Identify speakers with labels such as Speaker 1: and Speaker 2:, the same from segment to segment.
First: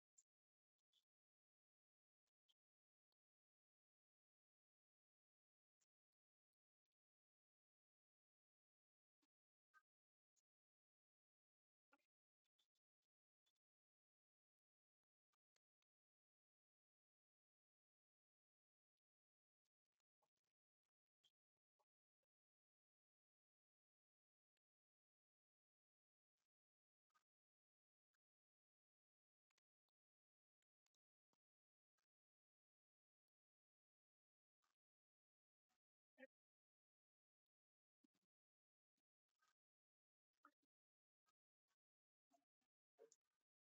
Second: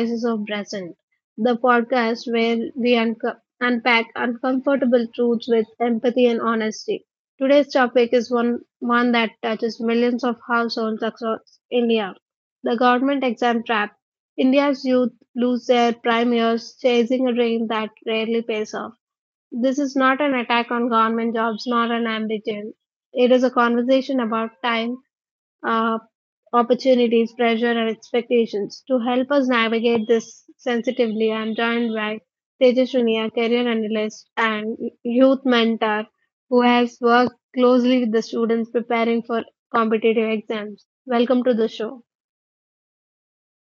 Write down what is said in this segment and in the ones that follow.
Speaker 1: Voices of Present, the podcast where we unpack uncomfortable truths with empathy and honesty. Today's topic is one that touches millions of households across India, the government exam trap. India's youth lose their prime years chasing a dream that rarely pays off. This is not an attack on government jobs nor an ambition. It is a conversation about time, uh, opportunities, pressure, and expectations. To help us navigate this sensitively, I'm joined by Tejaswini, a career analyst and youth mentor who has worked closely with the students preparing for competitive exams. Welcome to the show.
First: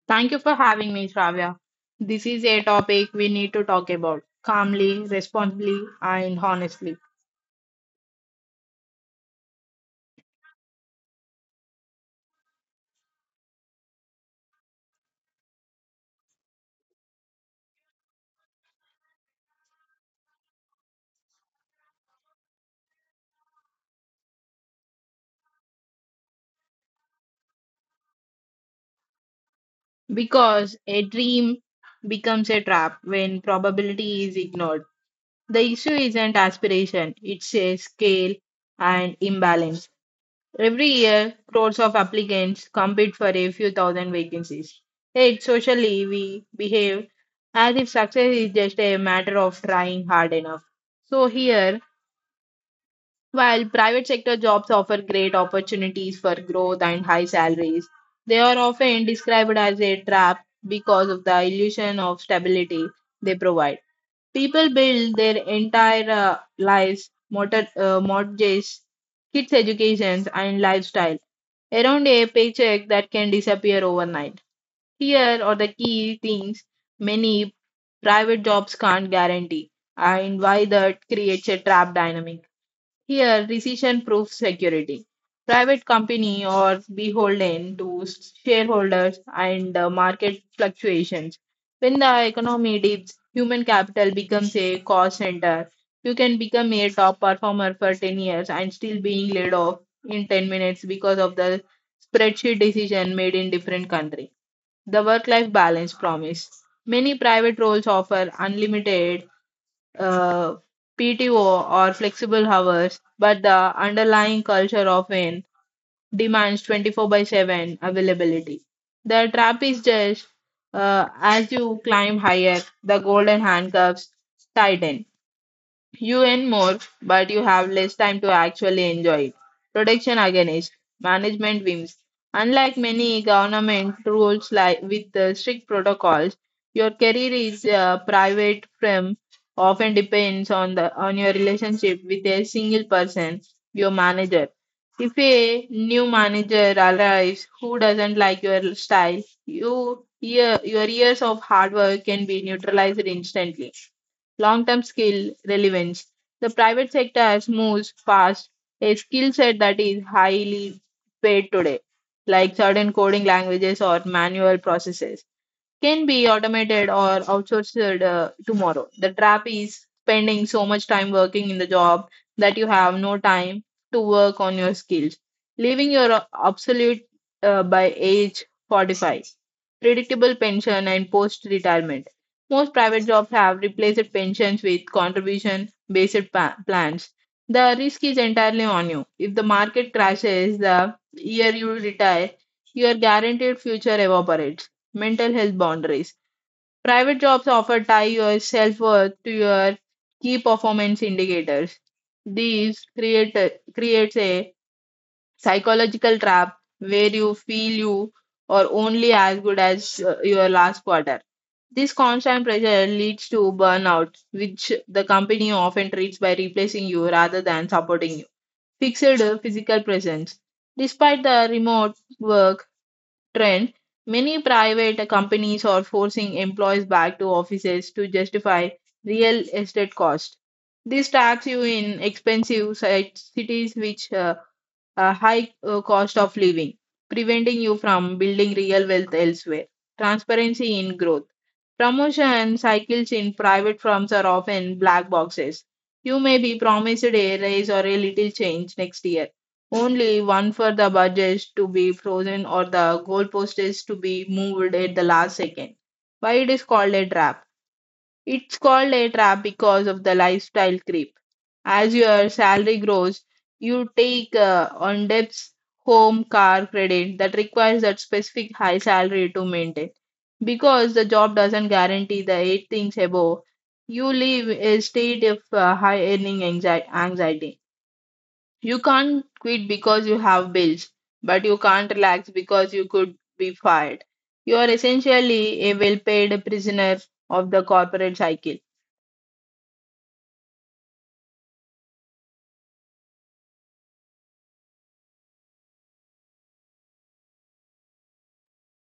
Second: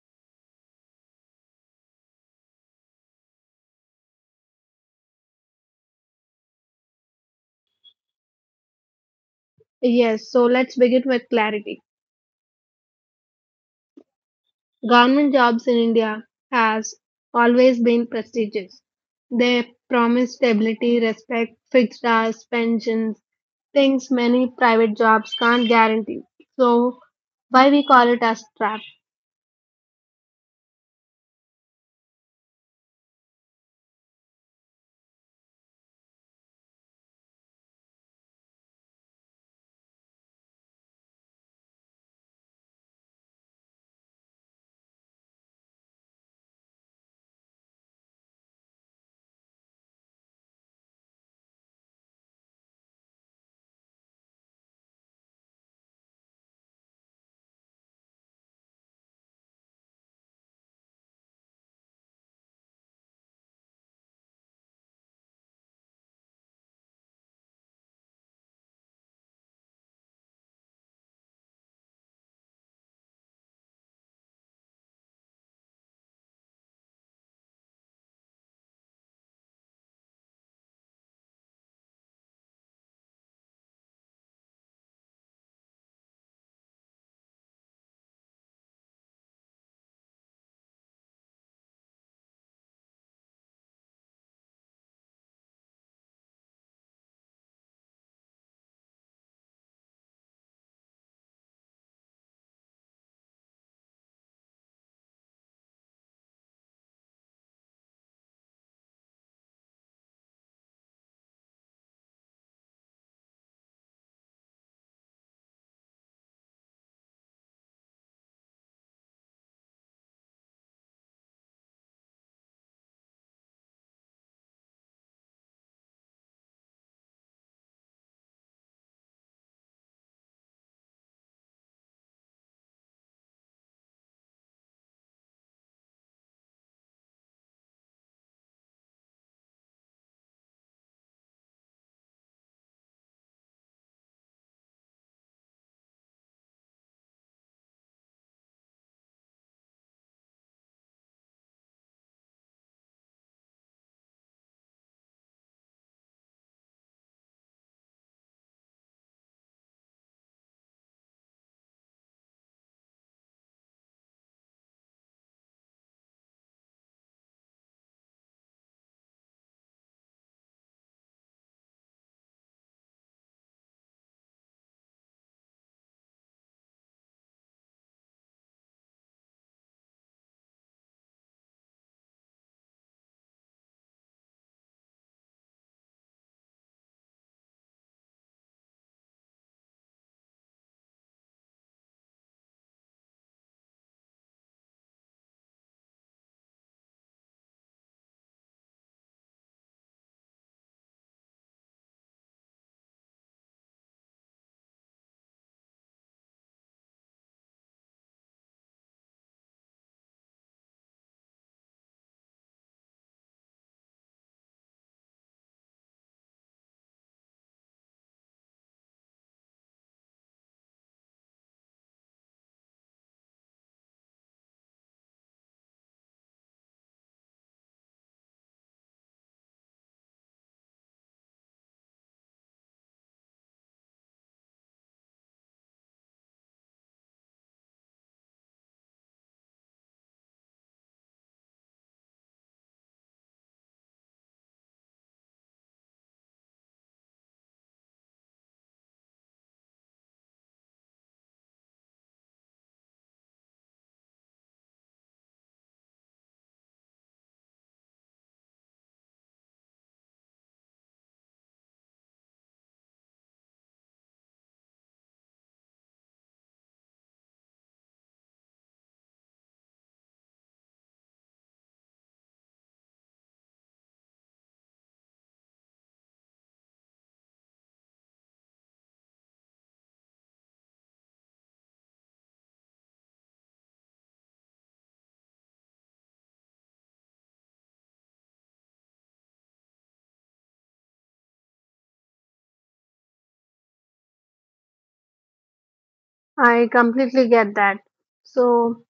Speaker 2: Thank you for having me, Shravya. This is a topic we need to talk about calmly, responsibly, and honestly.
Speaker 1: Yes, so let's begin with clarity. Government jobs in India has always been prestigious. They promise stability, respect, fixed hours, pensions, things many private jobs can't guarantee. So, why we call it as trap?
Speaker 2: Because a dream becomes a trap when probability is ignored. The issue isn't aspiration, it's a scale and imbalance. Every year, crores of applicants compete for a few thousand vacancies. Yet, socially, we behave as if success is just a matter of trying hard enough. So, here, while private sector jobs offer great opportunities for growth and high salaries, they are often described as a trap because of the illusion of stability they provide. People build their entire lives, motor, mortgages, kids' educations, and lifestyle around a paycheck that can disappear overnight. Here are the key things many private jobs can't guarantee and why that creates a trap dynamic. Here, decision proof security. Private company or beholden to shareholders and market fluctuations. When the economy dips, human capital becomes a cost center. You can become a top performer for 10 years and still being laid off in 10 minutes because of the spreadsheet decision made in different country. The work-life balance promise. Many private roles offer unlimited uh, PTO or flexible hours, but the underlying culture often demands 24 by 7 availability. The trap is just as you climb higher, the golden handcuffs tighten. You earn more, but you have less time to actually enjoy it. Protection against management whims. Unlike many government rules like with strict protocols, your career is private from often depends on the on your relationship with a single person, your manager. If a new manager arrives who doesn't like your style, you, your years of hard work can be neutralized instantly long term skill relevance. The private sector has moves fast, a skill set that is highly paid today, like certain coding languages or manual processes can be automated or outsourced tomorrow. The trap is spending so much time working in the job that you have no time to work on your skills, leaving your obsolete by age 45. Predictable pension and post retirement. Most private jobs have replaced pensions with contribution based plans. The risk is entirely on you. If the market crashes the year you retire, your guaranteed future evaporates mental health boundaries. Private jobs often tie your self worth to your key performance indicators. These creates a psychological trap where you feel you are only as good as your last quarter. This constant pressure leads to burnout, which the company often treats by replacing you rather than supporting you. Fixed physical presence. Despite the remote work, trend, many private companies are forcing employees back to offices to justify real estate cost. This traps you in expensive cities which a high cost of living, preventing you from building real wealth elsewhere. Transparency in growth. Promotion cycles in private firms are often black boxes. You may be promised a raise or a little change next year, only one for the budget to be frozen or the goalpost is to be moved at the last second. Why it is called a trap? It's called a trap because of the lifestyle creep. As your salary grows, you take on debts, home, car, credit that requires that specific high salary to maintain. Because the job doesn't guarantee the eight things above, you live a state of high earning anxiety. You can't quit because you have bills, but you can't relax because you could be fired. You are essentially a well paid prisoner of the corporate cycle.
Speaker 1: I completely get that. So,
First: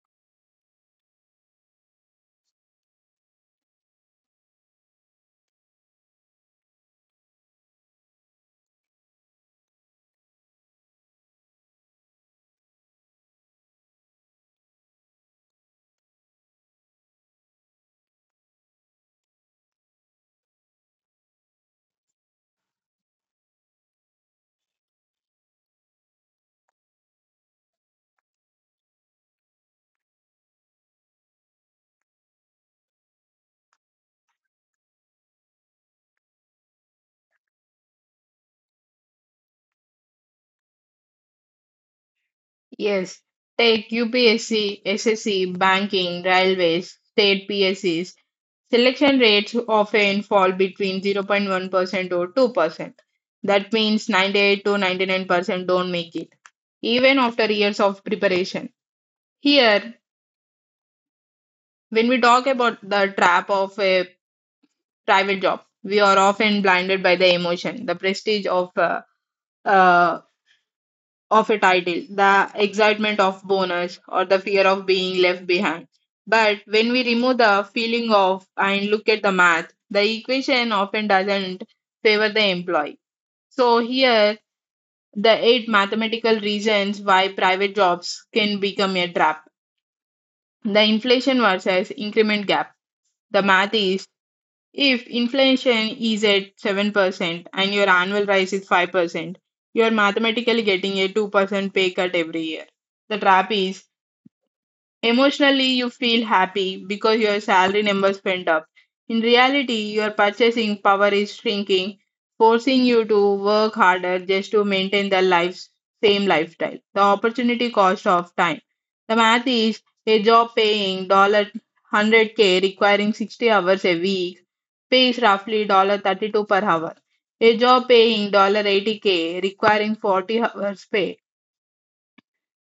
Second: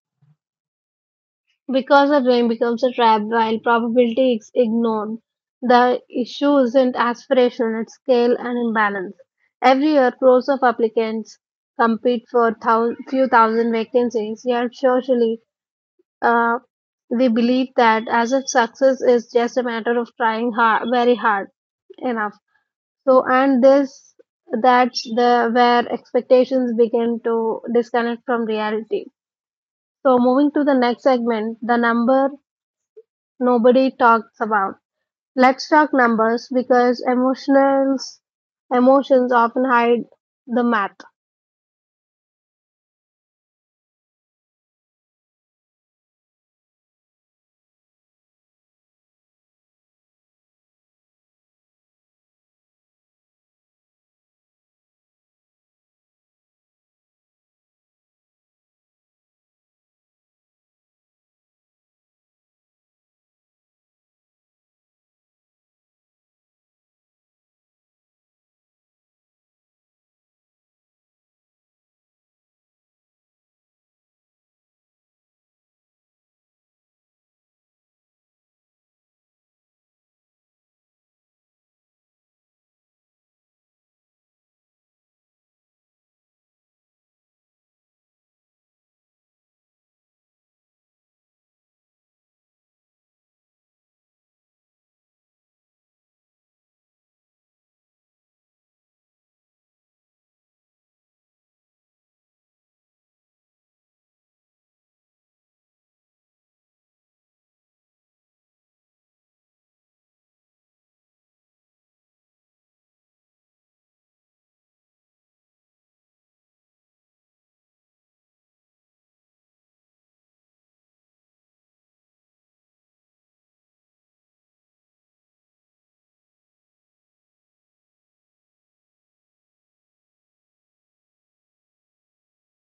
Speaker 1: because a dream becomes a trap while probability is ignored, the issue isn't aspiration, it's scale and imbalance. Every year, crores of applicants compete for few thousand vacancies, yet, socially, uh, we believe that as if success is just a matter of trying hard, very hard enough. So, and this that's the where expectations begin to disconnect from reality. So, moving to the next segment, the number nobody talks about. Let's talk numbers because emotionals emotions often hide the math.
Speaker 2: Yes, take UPSC, SSC, banking, railways, state PSCs. Selection rates often fall between 0.1% or 2%. That means 98 to 99% don't make it, even after years of preparation. Here, when we talk about the trap of a private job, we are often blinded by the emotion, the prestige uh, of a title, the excitement of bonus, or the fear of being left behind. But when we remove the feeling of and look at the math, the equation often doesn't favor the employee. So here, the eight mathematical reasons why private jobs can become a trap. The inflation versus increment gap. The math is if inflation is at 7% and your annual rise is 5%, you are mathematically getting a 2% pay cut every year. The trap is emotionally, you feel happy because your salary numbers went up. In reality, your purchasing power is shrinking, forcing you to work harder just to maintain the life's same lifestyle. The opportunity cost of time. The math is a job paying dollar hundred k requiring 60 hours a week pays roughly dollar 32 per hour. A job paying dollar 80 k requiring 40 hours pay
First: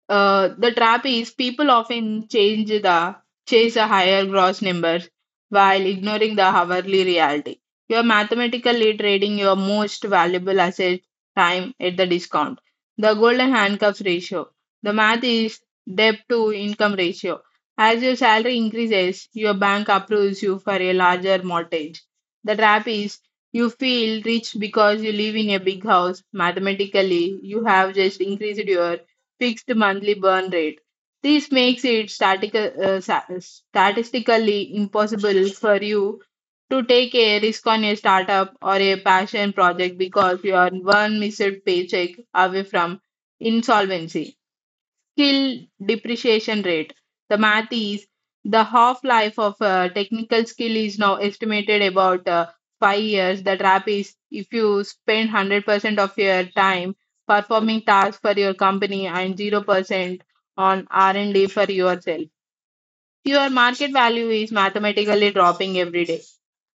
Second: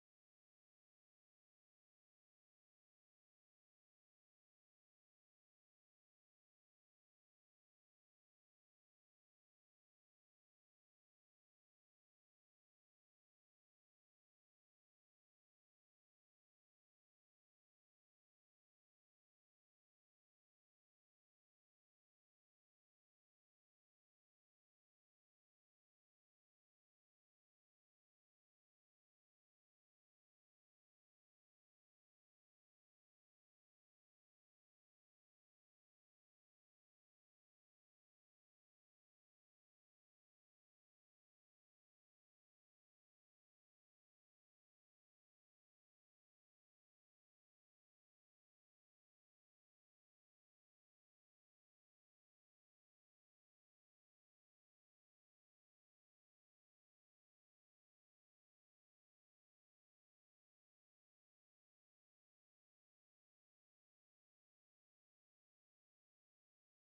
Speaker 2: the trap is people often change the chase a higher gross number while ignoring the hourly reality. You are mathematically trading your most valuable asset time at the discount. The golden handcuffs ratio. The math is debt to income ratio. As your salary increases, your bank approves you for a larger mortgage. The trap is you feel rich because you live in a big house. Mathematically, you have just increased your fixed monthly burn rate. This makes it statistically impossible for you to take a risk on a startup or a passion project because you are one missed paycheck away from insolvency skill depreciation rate. The math is the half life of a technical skill is now estimated about 5 years. The trap is if you spend 100% of your time performing tasks for your company and 0% on R&D for yourself. Your market value is mathematically dropping every day.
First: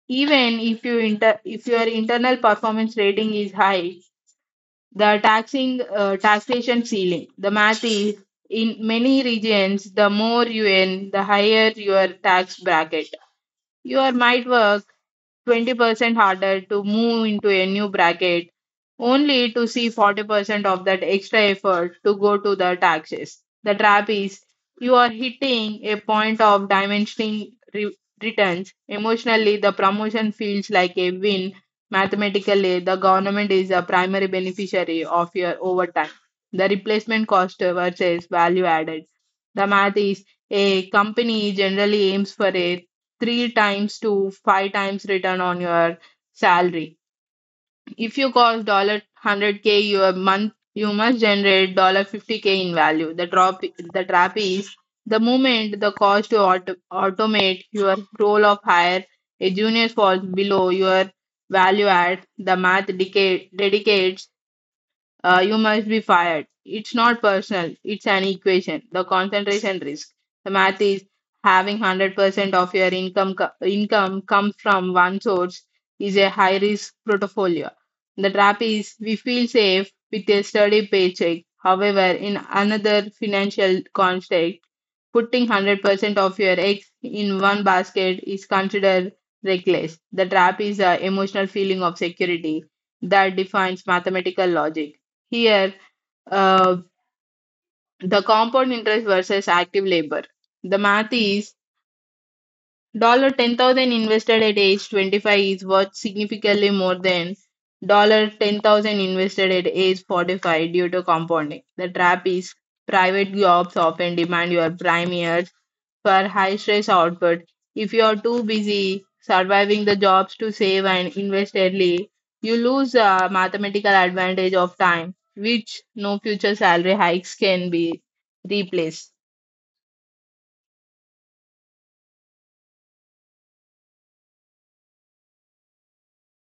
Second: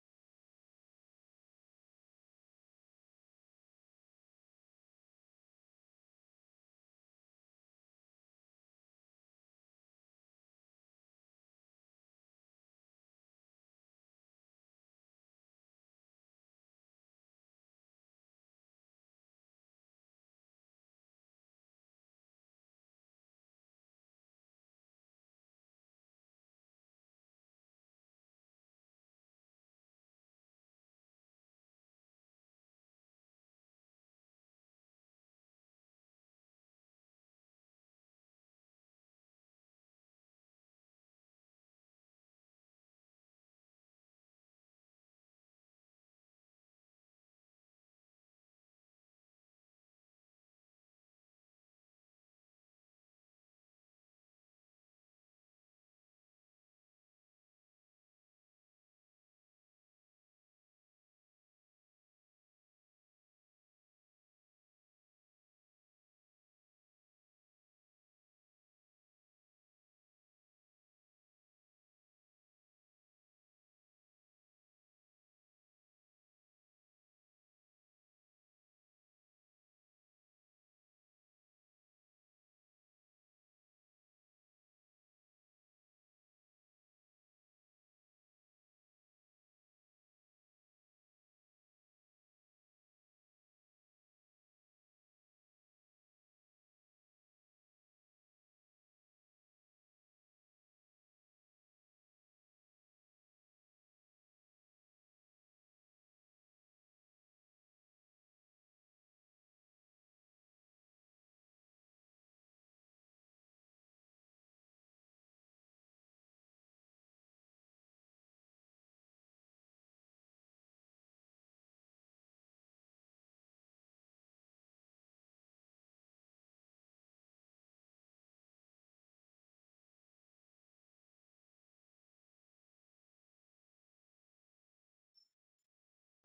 Speaker 2: Even if you inter- if your internal performance rating is high, the taxing taxation ceiling. The math is in many regions, the more you earn, the higher your tax bracket. Your might work 20% harder to move into a new bracket, only to see 40% of that extra effort to go to the taxes. The trap is you are hitting a point of returns. Emotionally, the promotion feels like a win. Mathematically, the government is the primary beneficiary of your overtime. The replacement cost versus value added. The math is a company generally aims for a three times to five times return on your salary. If you cost dollar hundred k your month, you must generate dollar 50 k in value. The trap is the moment the cost to automate your role of hire a junior falls below your value add. The math decade, dedicates you must be fired. It's not personal, it's an equation. The concentration risk. The math is having 100% of your income, income come from one source is a high risk portfolio. The trap is we feel safe with a steady paycheck. However, in another financial context, putting 100% of your eggs in one basket is considered reckless. The trap is the emotional feeling of security that defines mathematical logic. Here, uh, the compound interest versus active labor. The math is dollar 10,000 invested at age 25 is worth significantly more than dollar 10,000 invested at age 45 due to compounding. The trap is private jobs often demand your prime years for high stress output. If you are too busy surviving the jobs to save and invest early, you lose the mathematical advantage of time, which no future salary hikes can be replaced.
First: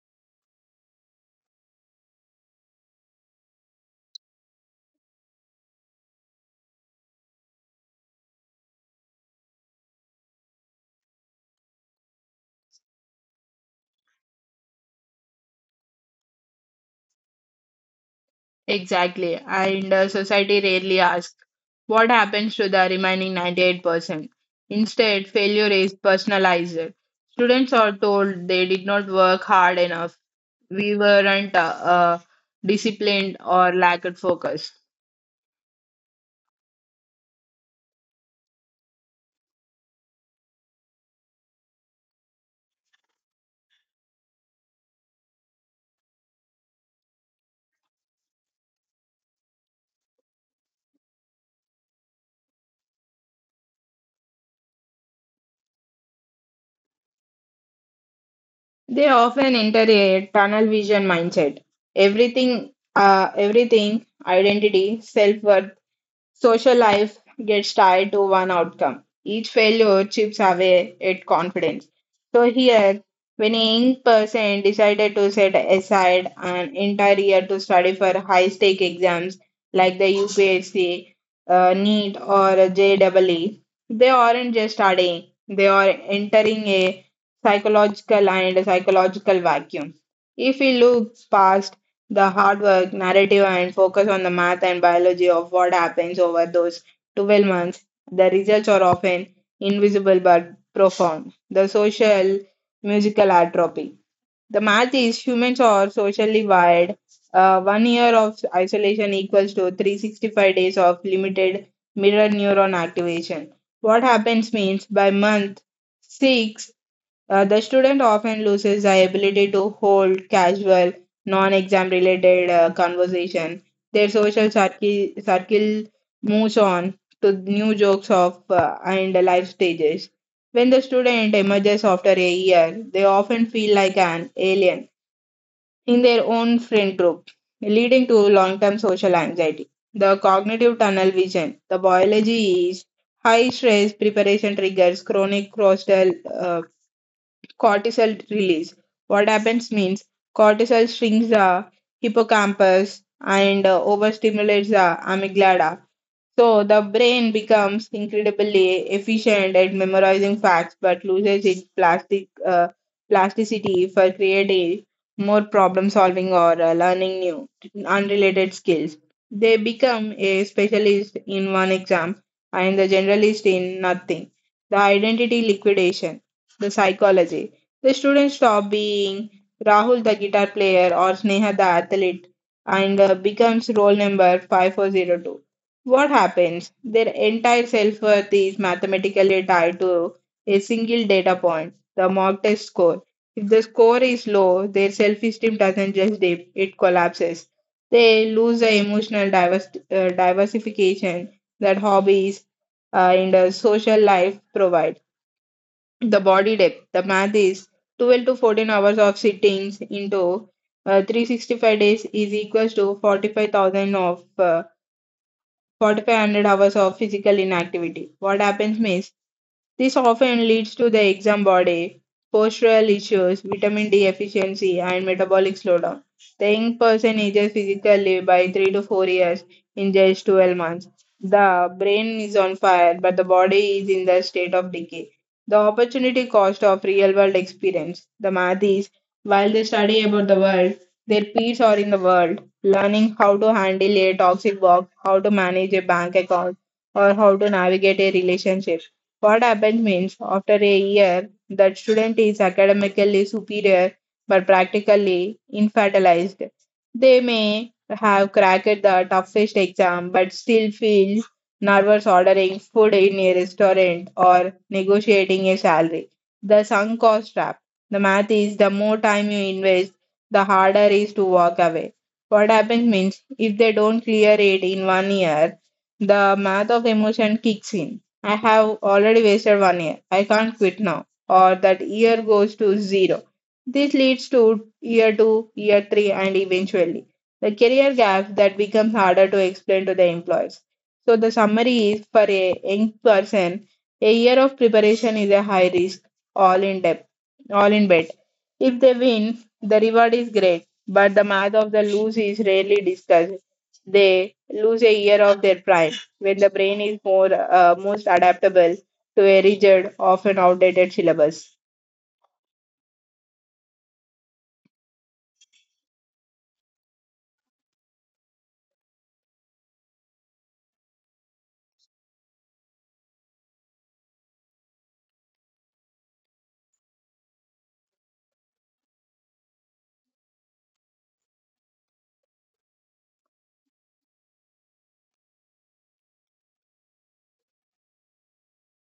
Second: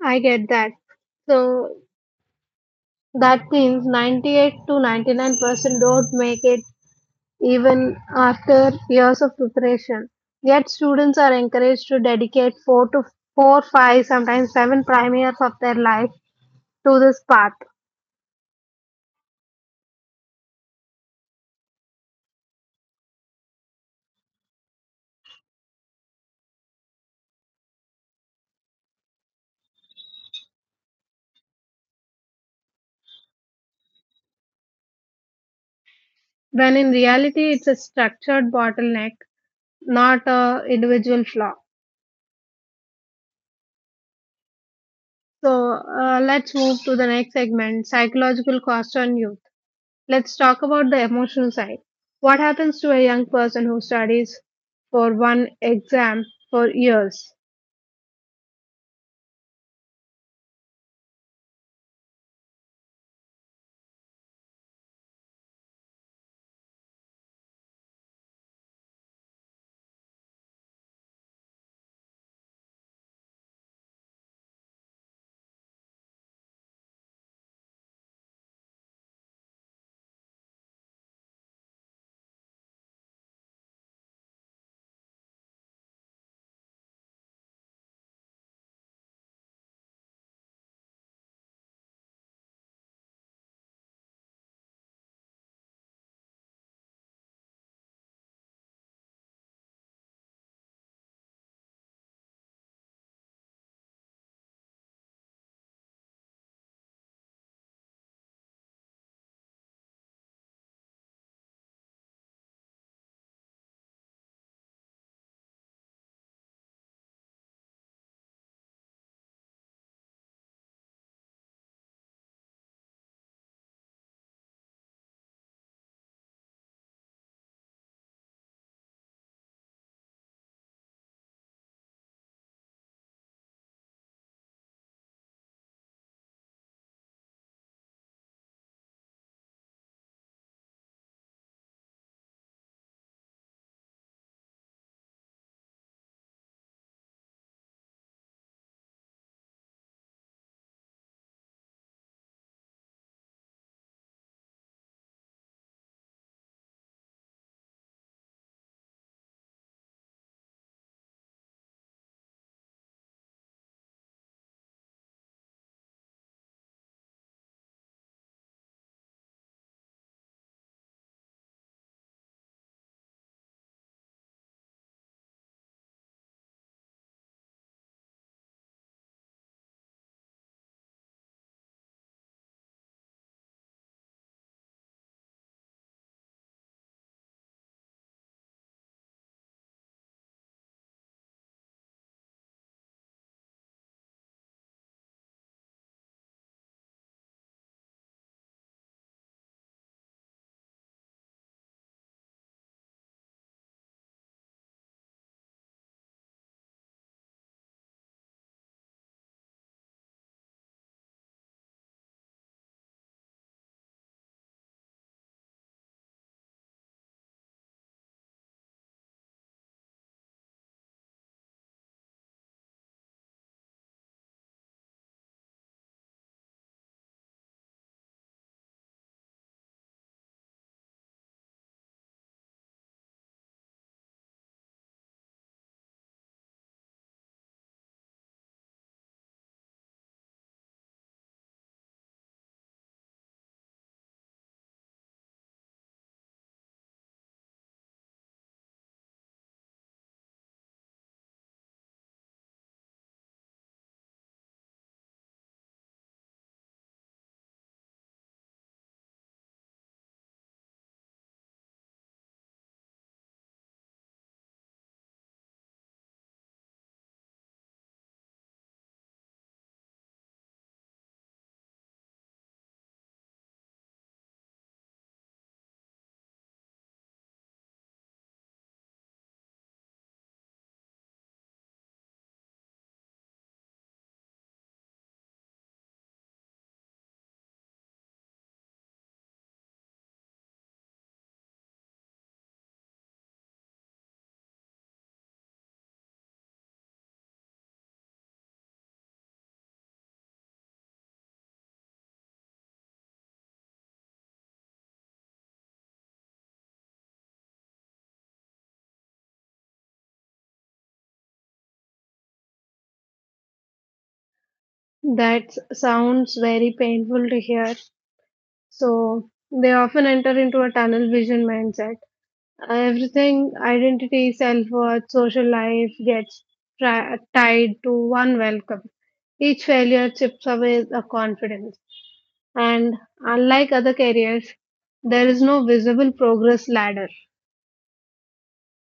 Speaker 1: I get that. So that means 98 to 99% don't make it even after years of preparation. Yet students are encouraged to dedicate four, five, sometimes seven prime years of their life to this path,
Speaker 2: Exactly. And society rarely asks what happens to the remaining 98%. Instead, failure is personalized. Students are told they did not work hard enough, we weren't disciplined, or lacked focus.
Speaker 1: when in reality it's a structured bottleneck, not a individual flaw. So let's move to the next segment, psychological cost on youth. Let's talk about the emotional side. What happens to a young person who studies for one exam for years?
Speaker 2: They often enter a tunnel vision mindset. Everything, identity, self worth, social life gets tied to one outcome. Each failure chips away at confidence. So here, when a young person decided to set aside an entire year to study for high-stake exams like the UPSC, NEET, or JEE, they aren't just studying; they are entering a psychological vacuum. If we look past the hard work, narrative, and focus on the math and biology of what happens over those 12 months. The results are often invisible but profound. The social musical atrophy. The math is humans are socially wired. 1 year of isolation equals to 365 days of limited mirror neuron activation. What happens means by month six the student often loses the ability to hold casual, non exam related conversation. Their social circle moves on to new jokes of and life stages. When the student emerges after a year, they often feel like an alien in their own friend group, leading to long term social anxiety. The cognitive tunnel vision. The biology is high stress preparation triggers chronic coastal cortisol release. What happens means cortisol shrinks the hippocampus and overstimulates the amygdala, so the brain becomes incredibly efficient at memorizing facts, but loses its plasticity for creating more problem solving or learning new unrelated skills. They become a specialist in one exam and the generalist in nothing. The identity liquidation, the psychology. The students stop being Rahul the guitar player or Sneha the athlete and becomes role number 5402. What happens? Their entire self worth is mathematically tied to a single data point, the mock test score. If the score is low, their self esteem doesn't just dip, it collapses. They lose the emotional diversification that hobbies in the social life provide. The body depth, the math is 12 to 14 hours of sittings into 365 days is equals to 45,000 of 4,500 hours of physical inactivity. What happens means this often leads to the exam body, postural issues, vitamin D deficiency, and metabolic slowdown. The young person ages physically by 3 to 4 years in just 12 months. The brain is on fire, but the body is in the state of decay. The opportunity cost of real world experience. The math is while they study about the world, their peers are in the world, learning how to handle a toxic box, how to manage a bank account, or how to navigate a relationship. What happened means, after a year, that student is academically superior but practically infantilized. They may have cracked the toughest exam but still feel nervous ordering food in a restaurant or negotiating a salary. The sunk cost trap. The math is the more time you invest, the harder is to walk away. What happens means if they don't clear it in 1 year, the math of emotion kicks in. I have already wasted 1 year. I can't quit now. Or that year goes to zero. This leads to year two, year three, and eventually the career gap that becomes harder to explain to the employees. So, the summary is for a young person, a year of preparation is a high risk, all in depth, all in bed. If they win, the reward is great, but the math of the lose is rarely discussed. They lose a year of their prime where the brain is more most adaptable to a rigid, often outdated syllabus.
Speaker 1: That sounds very painful to hear. So they often enter into a tunnel vision mindset. Everything, identity, self worth, social life gets tied to one welcome. Each failure chips away the confidence. And unlike other careers, there is no visible progress ladder.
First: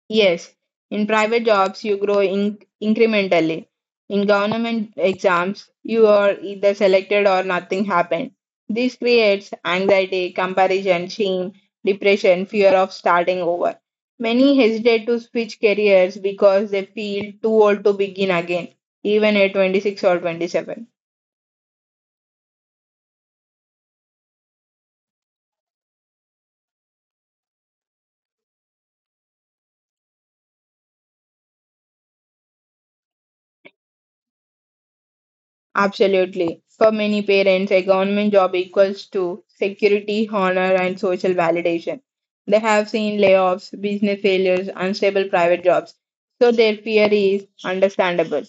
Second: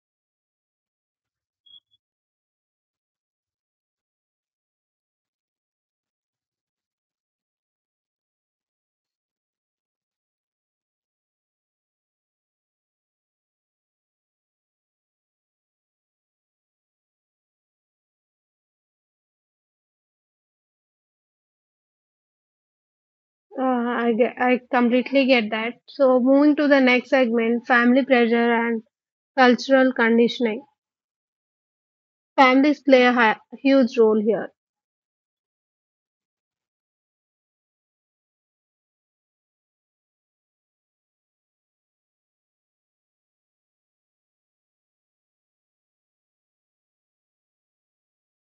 Speaker 2: Yes, in private jobs you grow incrementally. In government exams, you are either selected or nothing happened. This creates anxiety, comparison, shame, depression, fear of starting over. Many hesitate to switch careers because they feel too old to begin again, even at 26 or 27.
Speaker 1: I completely get that. So moving to the next segment, family pressure and cultural conditioning. Families play a huge role here.
Speaker 2: Absolutely. For many parents, a government job equals to security, honor, and social validation. They have seen layoffs, business failures, unstable private jobs, so their fear is understandable.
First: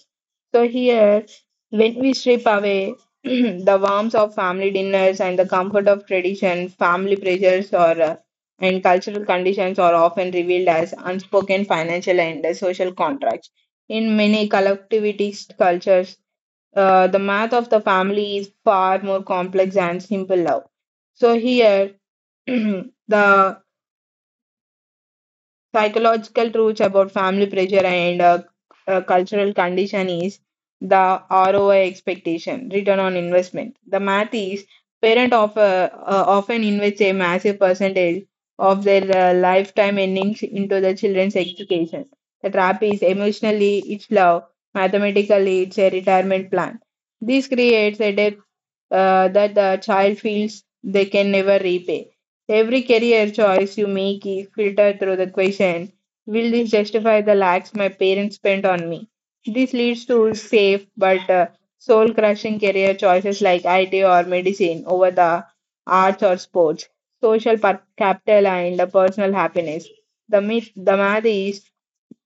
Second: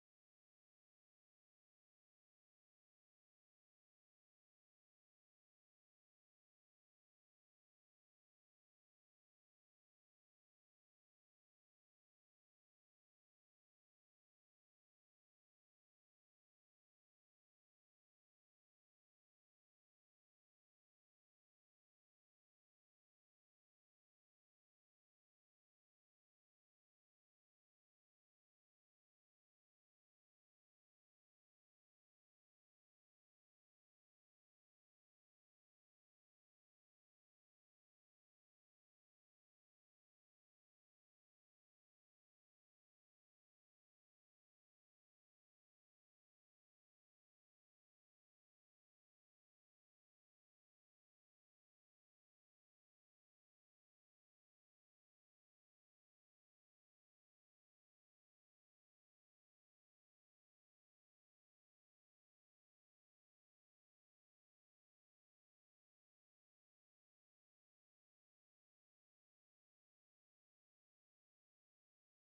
Speaker 2: So, here, when we strip away the warmth of family dinners and the comfort of tradition, family pressures or and cultural conditions are often revealed as unspoken financial and social contracts. In many collectivist cultures, the math of the family is far more complex than simple love. So here, the psychological truths about family pressure and cultural condition is the ROI expectation, return on investment. The math is parent often invest a massive percentage of their lifetime earnings into the children's education. The trap is emotionally it's love, mathematically it's a retirement plan. This creates a debt that the child feels they can never repay. Every career choice you make is filtered through the question, "Will this justify the lakhs my parents spent on me?" This leads to safe but soul crushing career choices like IT or medicine over the arts or sports, social capital, and the personal happiness. The math is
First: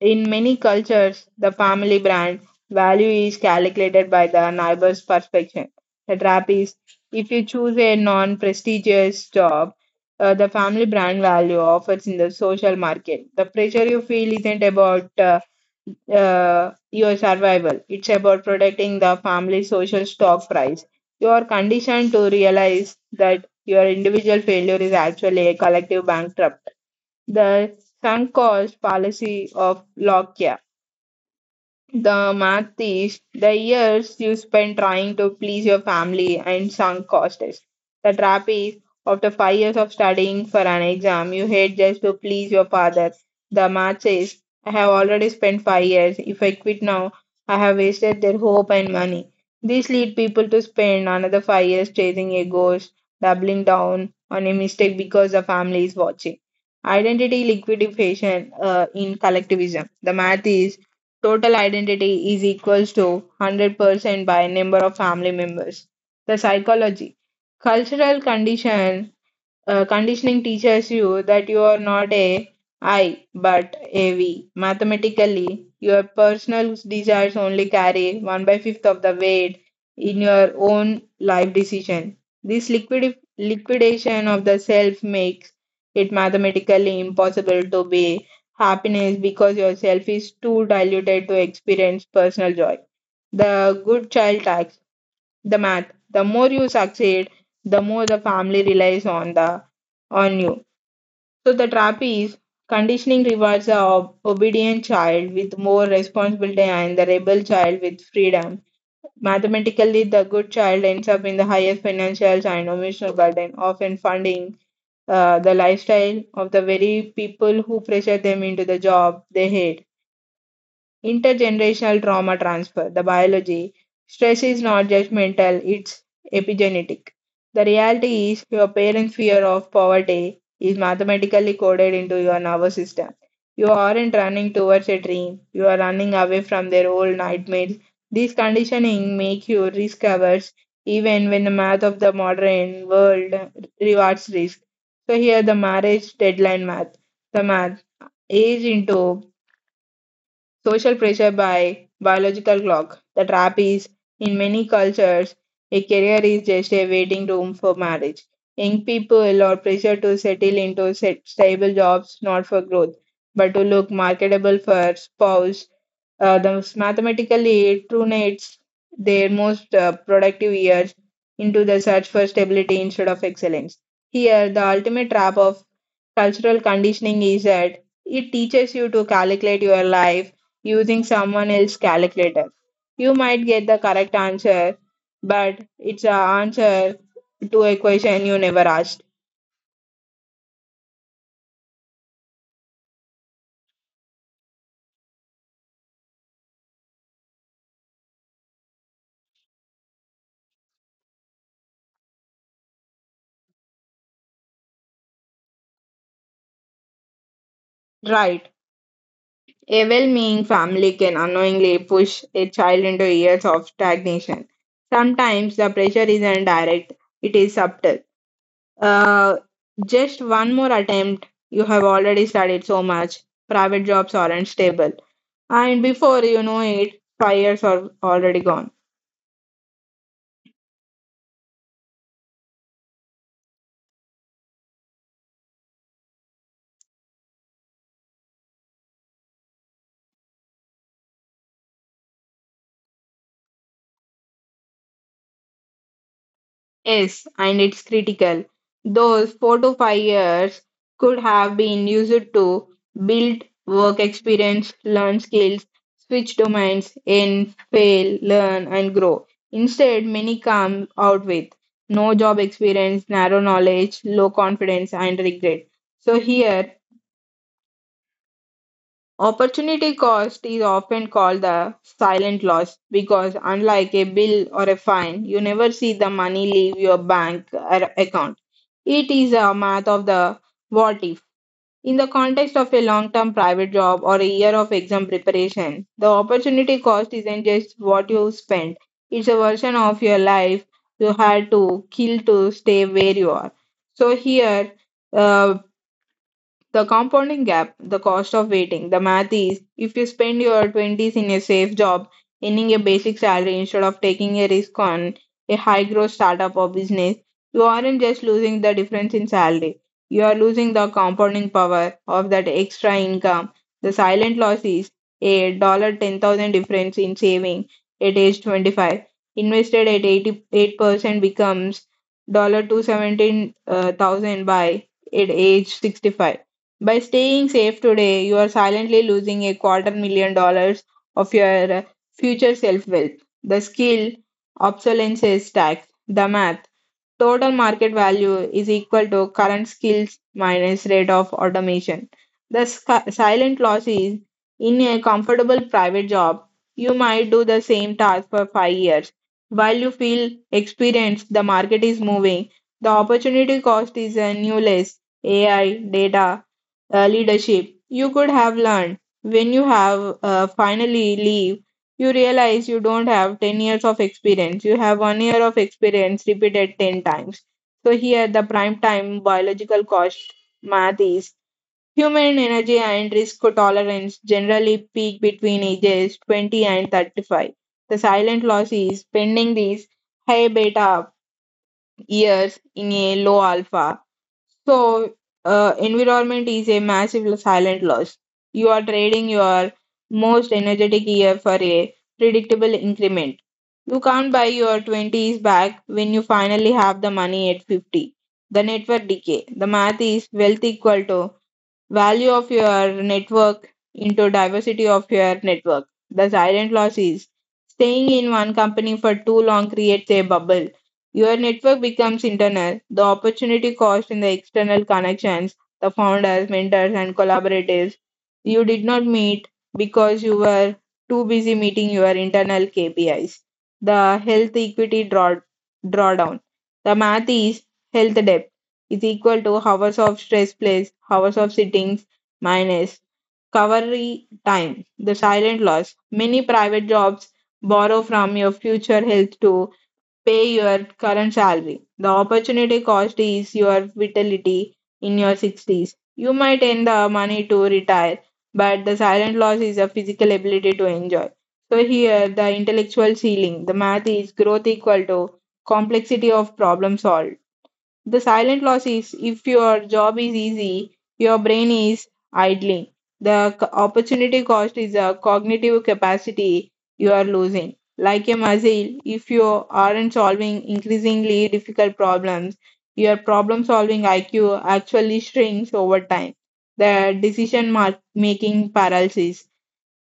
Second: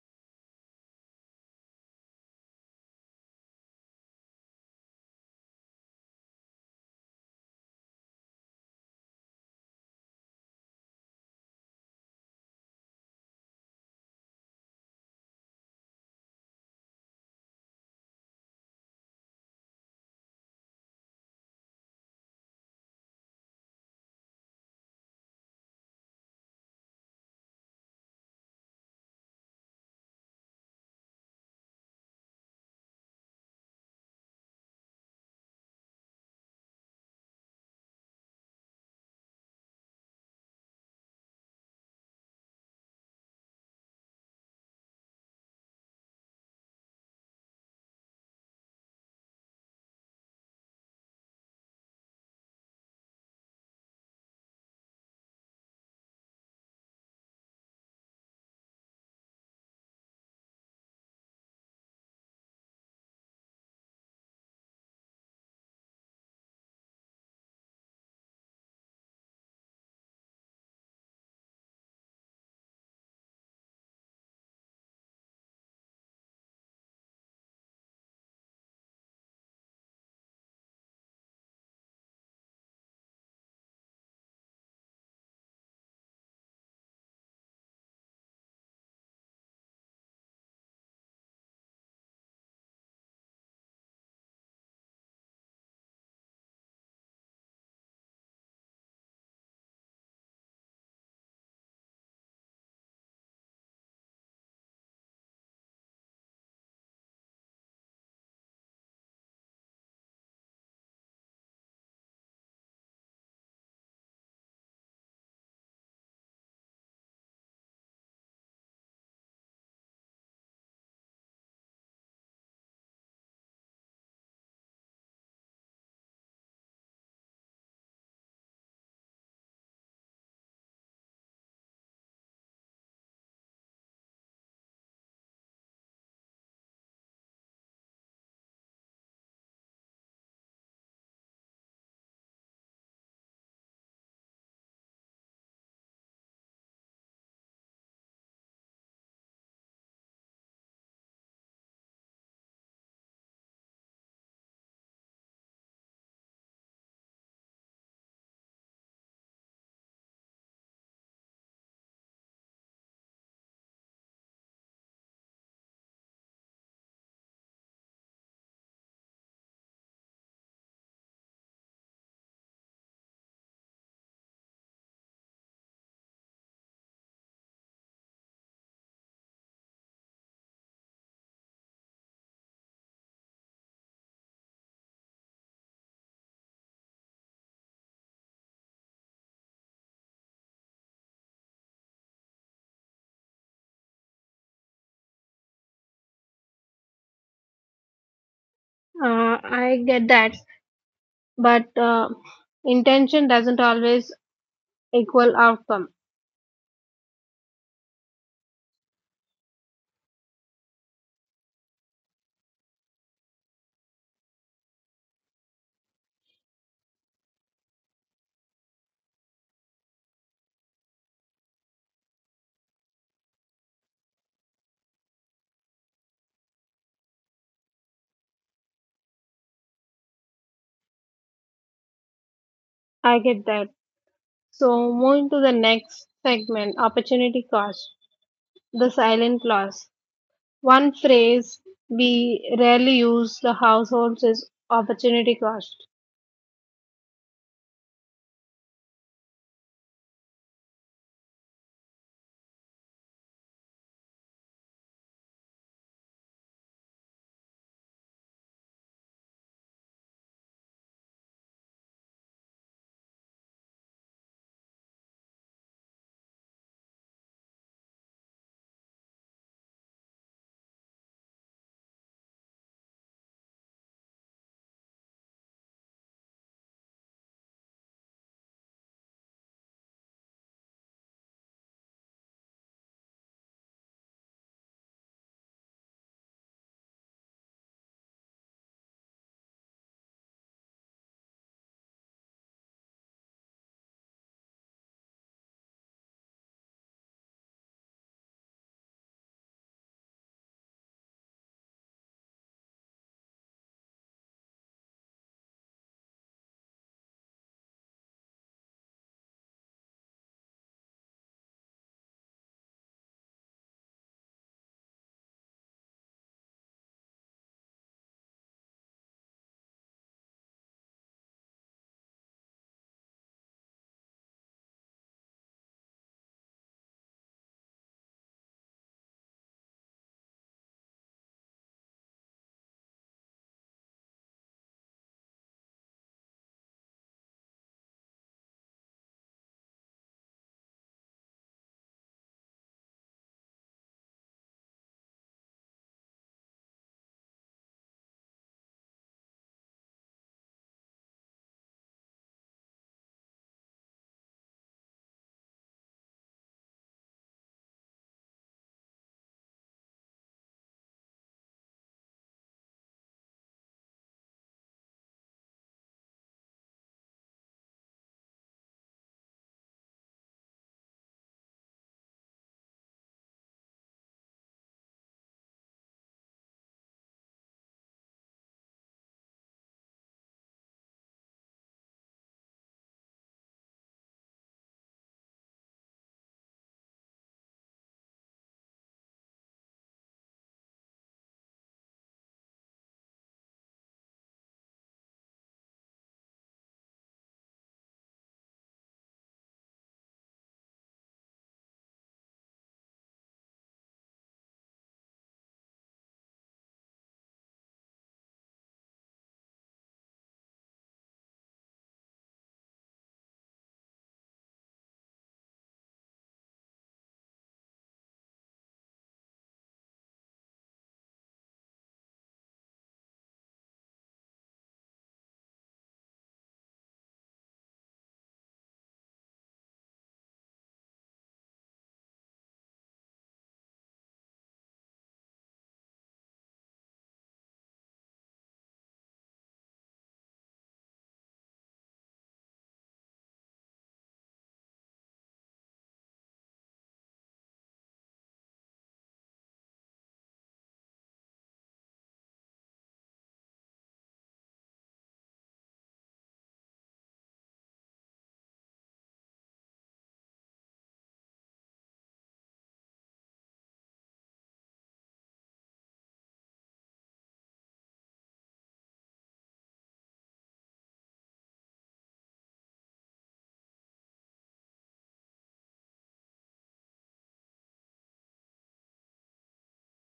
Speaker 2: in many cultures, the family brand value is calculated by the neighbor's perfection. The trap is if you choose a non prestigious job, the family brand value offers in the social market. The pressure you feel isn't about your survival, it's about protecting the family social stock price. You are conditioned to realize that your individual failure is actually a collective bankrupt. The sunk cost fallacy of Locke. The math is the years you spend trying to please your family and sunk costs. The trap is after 5 years of studying for an exam, you hate just to please your father. The math says, I have already spent 5 years. If I quit now, I have wasted their hope and money. This leads people to spend another 5 years chasing a ghost, doubling down on a mistake because the family is watching. Identity liquidation in collectivism. The math is total identity is equals to 100% by number of family members. The psychology. Cultural conditioning teaches you that you are not a I but a we. Mathematically, your personal desires only carry 1 by 5th of the weight in your own life decision. This liquidation of the self makes it mathematically impossible to be happiness because your self is too diluted to experience personal joy. The good child tax. The math. The more you succeed, the more the family relies on you. So the trap is conditioning rewards the obedient child with more responsibility and the rebel child with freedom. Mathematically, the good child ends up in the highest financial and emotional burden, often funding the lifestyle of the very people who pressure them into the job they hate. Intergenerational trauma transfer. The biology. Stress is not just mental, it's epigenetic. The reality is your parents' fear of poverty is mathematically coded into your nervous system. You aren't running towards a dream, you are running away from their old nightmares. This conditioning makes you risk averse even when the math of the modern world rewards risk. So here the marriage deadline math. The math age into social pressure by biological clock. The trap is, in many cultures, a career is just a waiting room for marriage. Young people are pressured to settle into stable jobs not for growth, but to look marketable for spouse, thus, mathematically, it trunates their most productive years into the search for stability instead of excellence. Here, the ultimate trap of cultural conditioning is that it teaches you to calculate your life using someone else's calculator. You might get the correct answer, but it's an answer to a question you never asked.
Speaker 1: I get that, but intention doesn't always equal outcome.
Speaker 2: Right. A well meaning family can unknowingly push a child into years of stagnation. Sometimes the pressure isn't direct, it is subtle. Uh, just one more attempt, you have already studied so much, private jobs aren't stable, and before you know it, 5 years are already gone.
Speaker 1: I get that. So moving to the next segment, opportunity cost, the silent loss. One phrase we rarely use the households is opportunity cost.
Speaker 2: Yes, and it's critical. Those 4 to 5 years could have been used to build work experience, learn skills, switch domains, and fail, learn, and grow. Instead, many come out with no job experience, narrow knowledge, low confidence, and regret. So, here, opportunity cost is often called the silent loss because, unlike a bill or a fine, you never see the money leave your bank or account. It is a math of the what if. In the context of a long term private job or a year of exam preparation, the opportunity cost isn't just what you spend, it's a version of your life you had to kill to stay where you are. So, here, uh, the compounding gap, the cost of waiting. The math is if you spend your 20s in a safe job, earning a basic salary instead of taking a risk on a high growth startup or business, you aren't just losing the difference in salary. You are losing the compounding power of that extra income. The silent loss is a dollar 10,000 difference in saving at age 25. Invested at 88% becomes dollar 217 thousand by at age 65 by staying safe today, you are silently losing a quarter million dollars of your future self wealth. The skill, obsolescence tax, the math, total market value is equal to current skills minus rate of automation. The silent loss is in a comfortable private job, you might do the same task for 5 years. While you feel experienced, the market is moving. The opportunity cost is newless AI, data, leadership you could have learned. When you have finally leave, you realize you don't have 10 years of experience. You have 1 year of experience repeated 10 times. So here the prime time biological cost math is human energy and risk tolerance generally peak between ages 20 and 35. The silent loss is spending these high beta years in a low alpha so, environment is a massive silent loss. You are trading your most energetic year for a predictable increment. You can't buy your 20s back when you finally have the money at 50. The network decay. The math is wealth equal to value of your network into diversity of your network. The silent loss is staying in one company for too long creates a bubble. Your network becomes internal. The opportunity cost in the external connections, the founders, mentors, and collaborators you did not meet because you were too busy meeting your internal KPIs. The health equity drawdown. The math is health debt is equal to hours of stress place, hours of sittings minus recovery time, the silent loss. Many private jobs borrow from your future health to pay your current salary. The opportunity cost is your vitality in your 60s. You might earn the money to retire, but the silent loss is a physical ability to enjoy. So here, the intellectual ceiling, the math is growth equal to complexity of problem solved. The silent loss is if your job is easy, your brain is idling. The opportunity cost is a cognitive capacity you are losing. Like a muscle, if you aren't solving increasingly difficult problems, your problem solving IQ actually shrinks over time. The decision making paralysis.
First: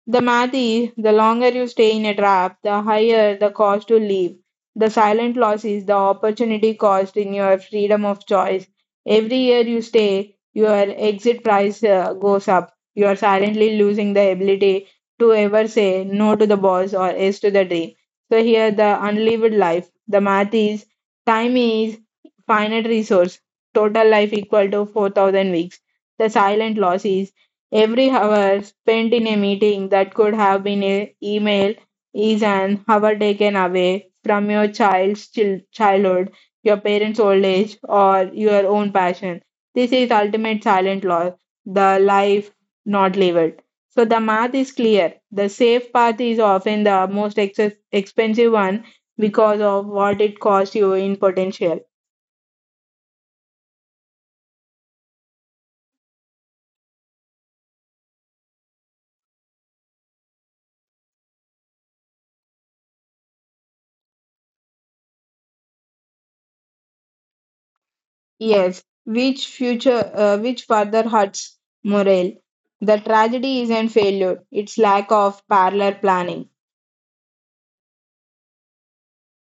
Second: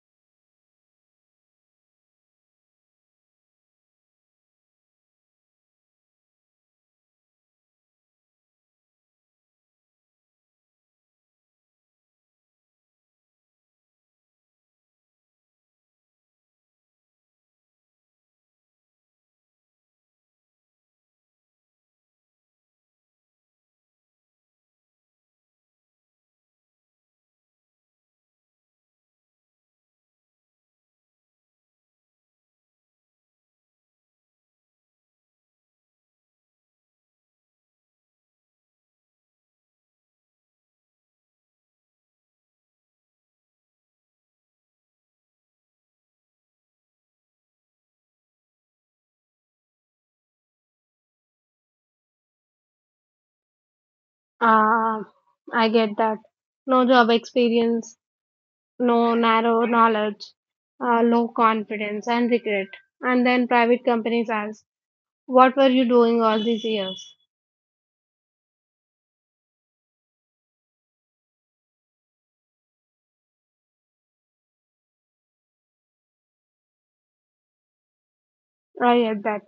Speaker 2: The math is, the longer you stay in a trap, the higher the cost to leave. The silent loss is the opportunity cost in your freedom of choice. Every year you stay, your exit price goes up. You are silently losing the ability to ever say no to the boss or yes to the dream. So here the unlived life. The math is time is finite resource. Total life equal to 4,000 weeks. The silent loss is every hour spent in a meeting that could have been an email is an hour taken away from your child's childhood, your parents' old age, or your own passion. This is ultimate silent loss, the life not lived. So the math is clear. The safe path is often the most expensive one because of what it costs you in potential.
Speaker 1: Uh, I get that. No job experience, no narrow knowledge, low confidence and regret. And then private companies ask, what were you doing all these years?
Speaker 2: Yes, which further hurts morale. The tragedy isn't failure; it's lack of parallel planning.
Speaker 1: I get that.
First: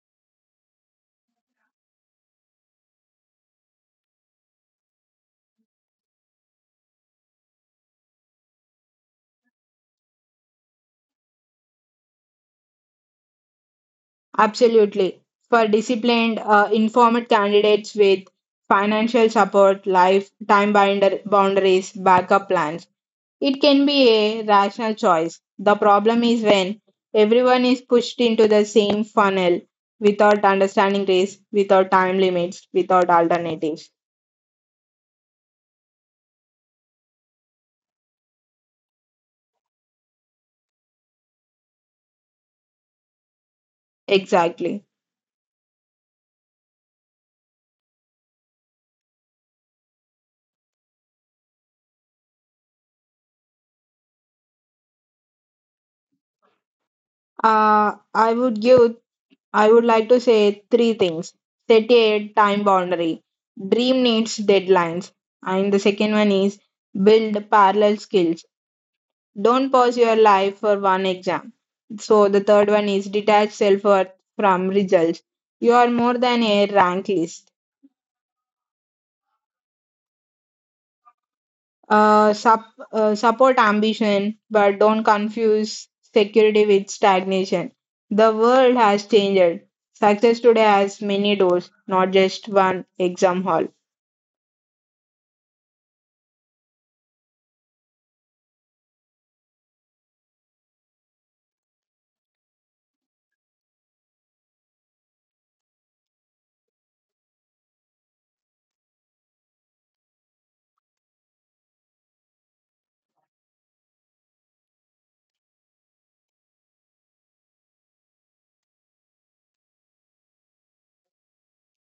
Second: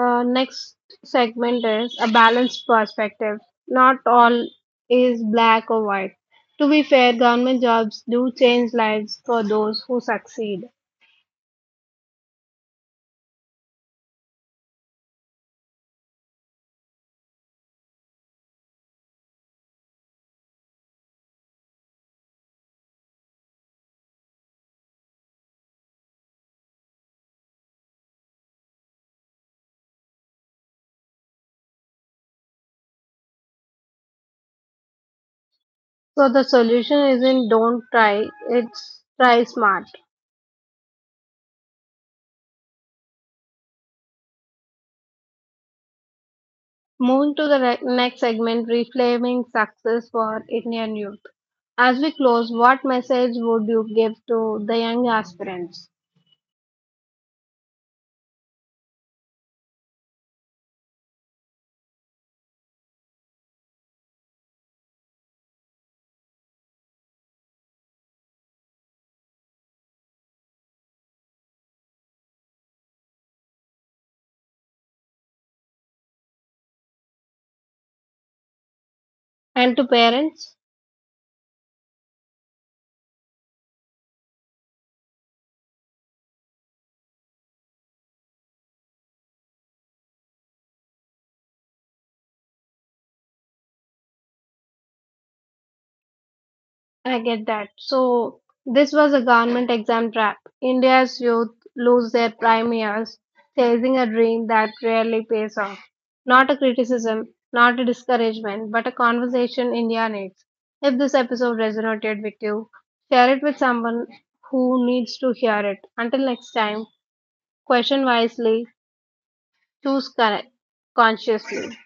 Speaker 1: Next segment is a balanced perspective. Not all is black or white. To be fair, government jobs do change lives for those who succeed.
Speaker 2: Absolutely, for disciplined, informed candidates with financial support, life time binder boundaries, backup plans, it can be a rational choice. The problem is when everyone is pushed into the same funnel without understanding risk, without time limits, without alternatives.
Speaker 1: So the solution isn't don't try, it's try smart.
Speaker 2: Exactly.
Speaker 1: Moving to the next segment, reframing success for Indian youth. As we close, what message would you give to the young aspirants
Speaker 2: Uh, I would give, I would like to say three things. Set a time boundary. Dream needs deadlines. And the second one is build parallel skills. Don't pause your life for one exam. So the third one is detach self worth from results. You are more than a rank list.
Speaker 1: and to parents?
Speaker 2: Uh, sup, support ambition, but don't confuse security with stagnation. The world has changed. Success today has many doors, not just one exam hall.
Speaker 1: I get that. So this was a government exam trap. India's youth lose their prime years chasing a dream that rarely pays off. Not a criticism, not a discouragement, but a conversation India needs. If this episode resonated with you, share it with someone who needs to hear it. Until next time, question wisely, choose correct, consciously.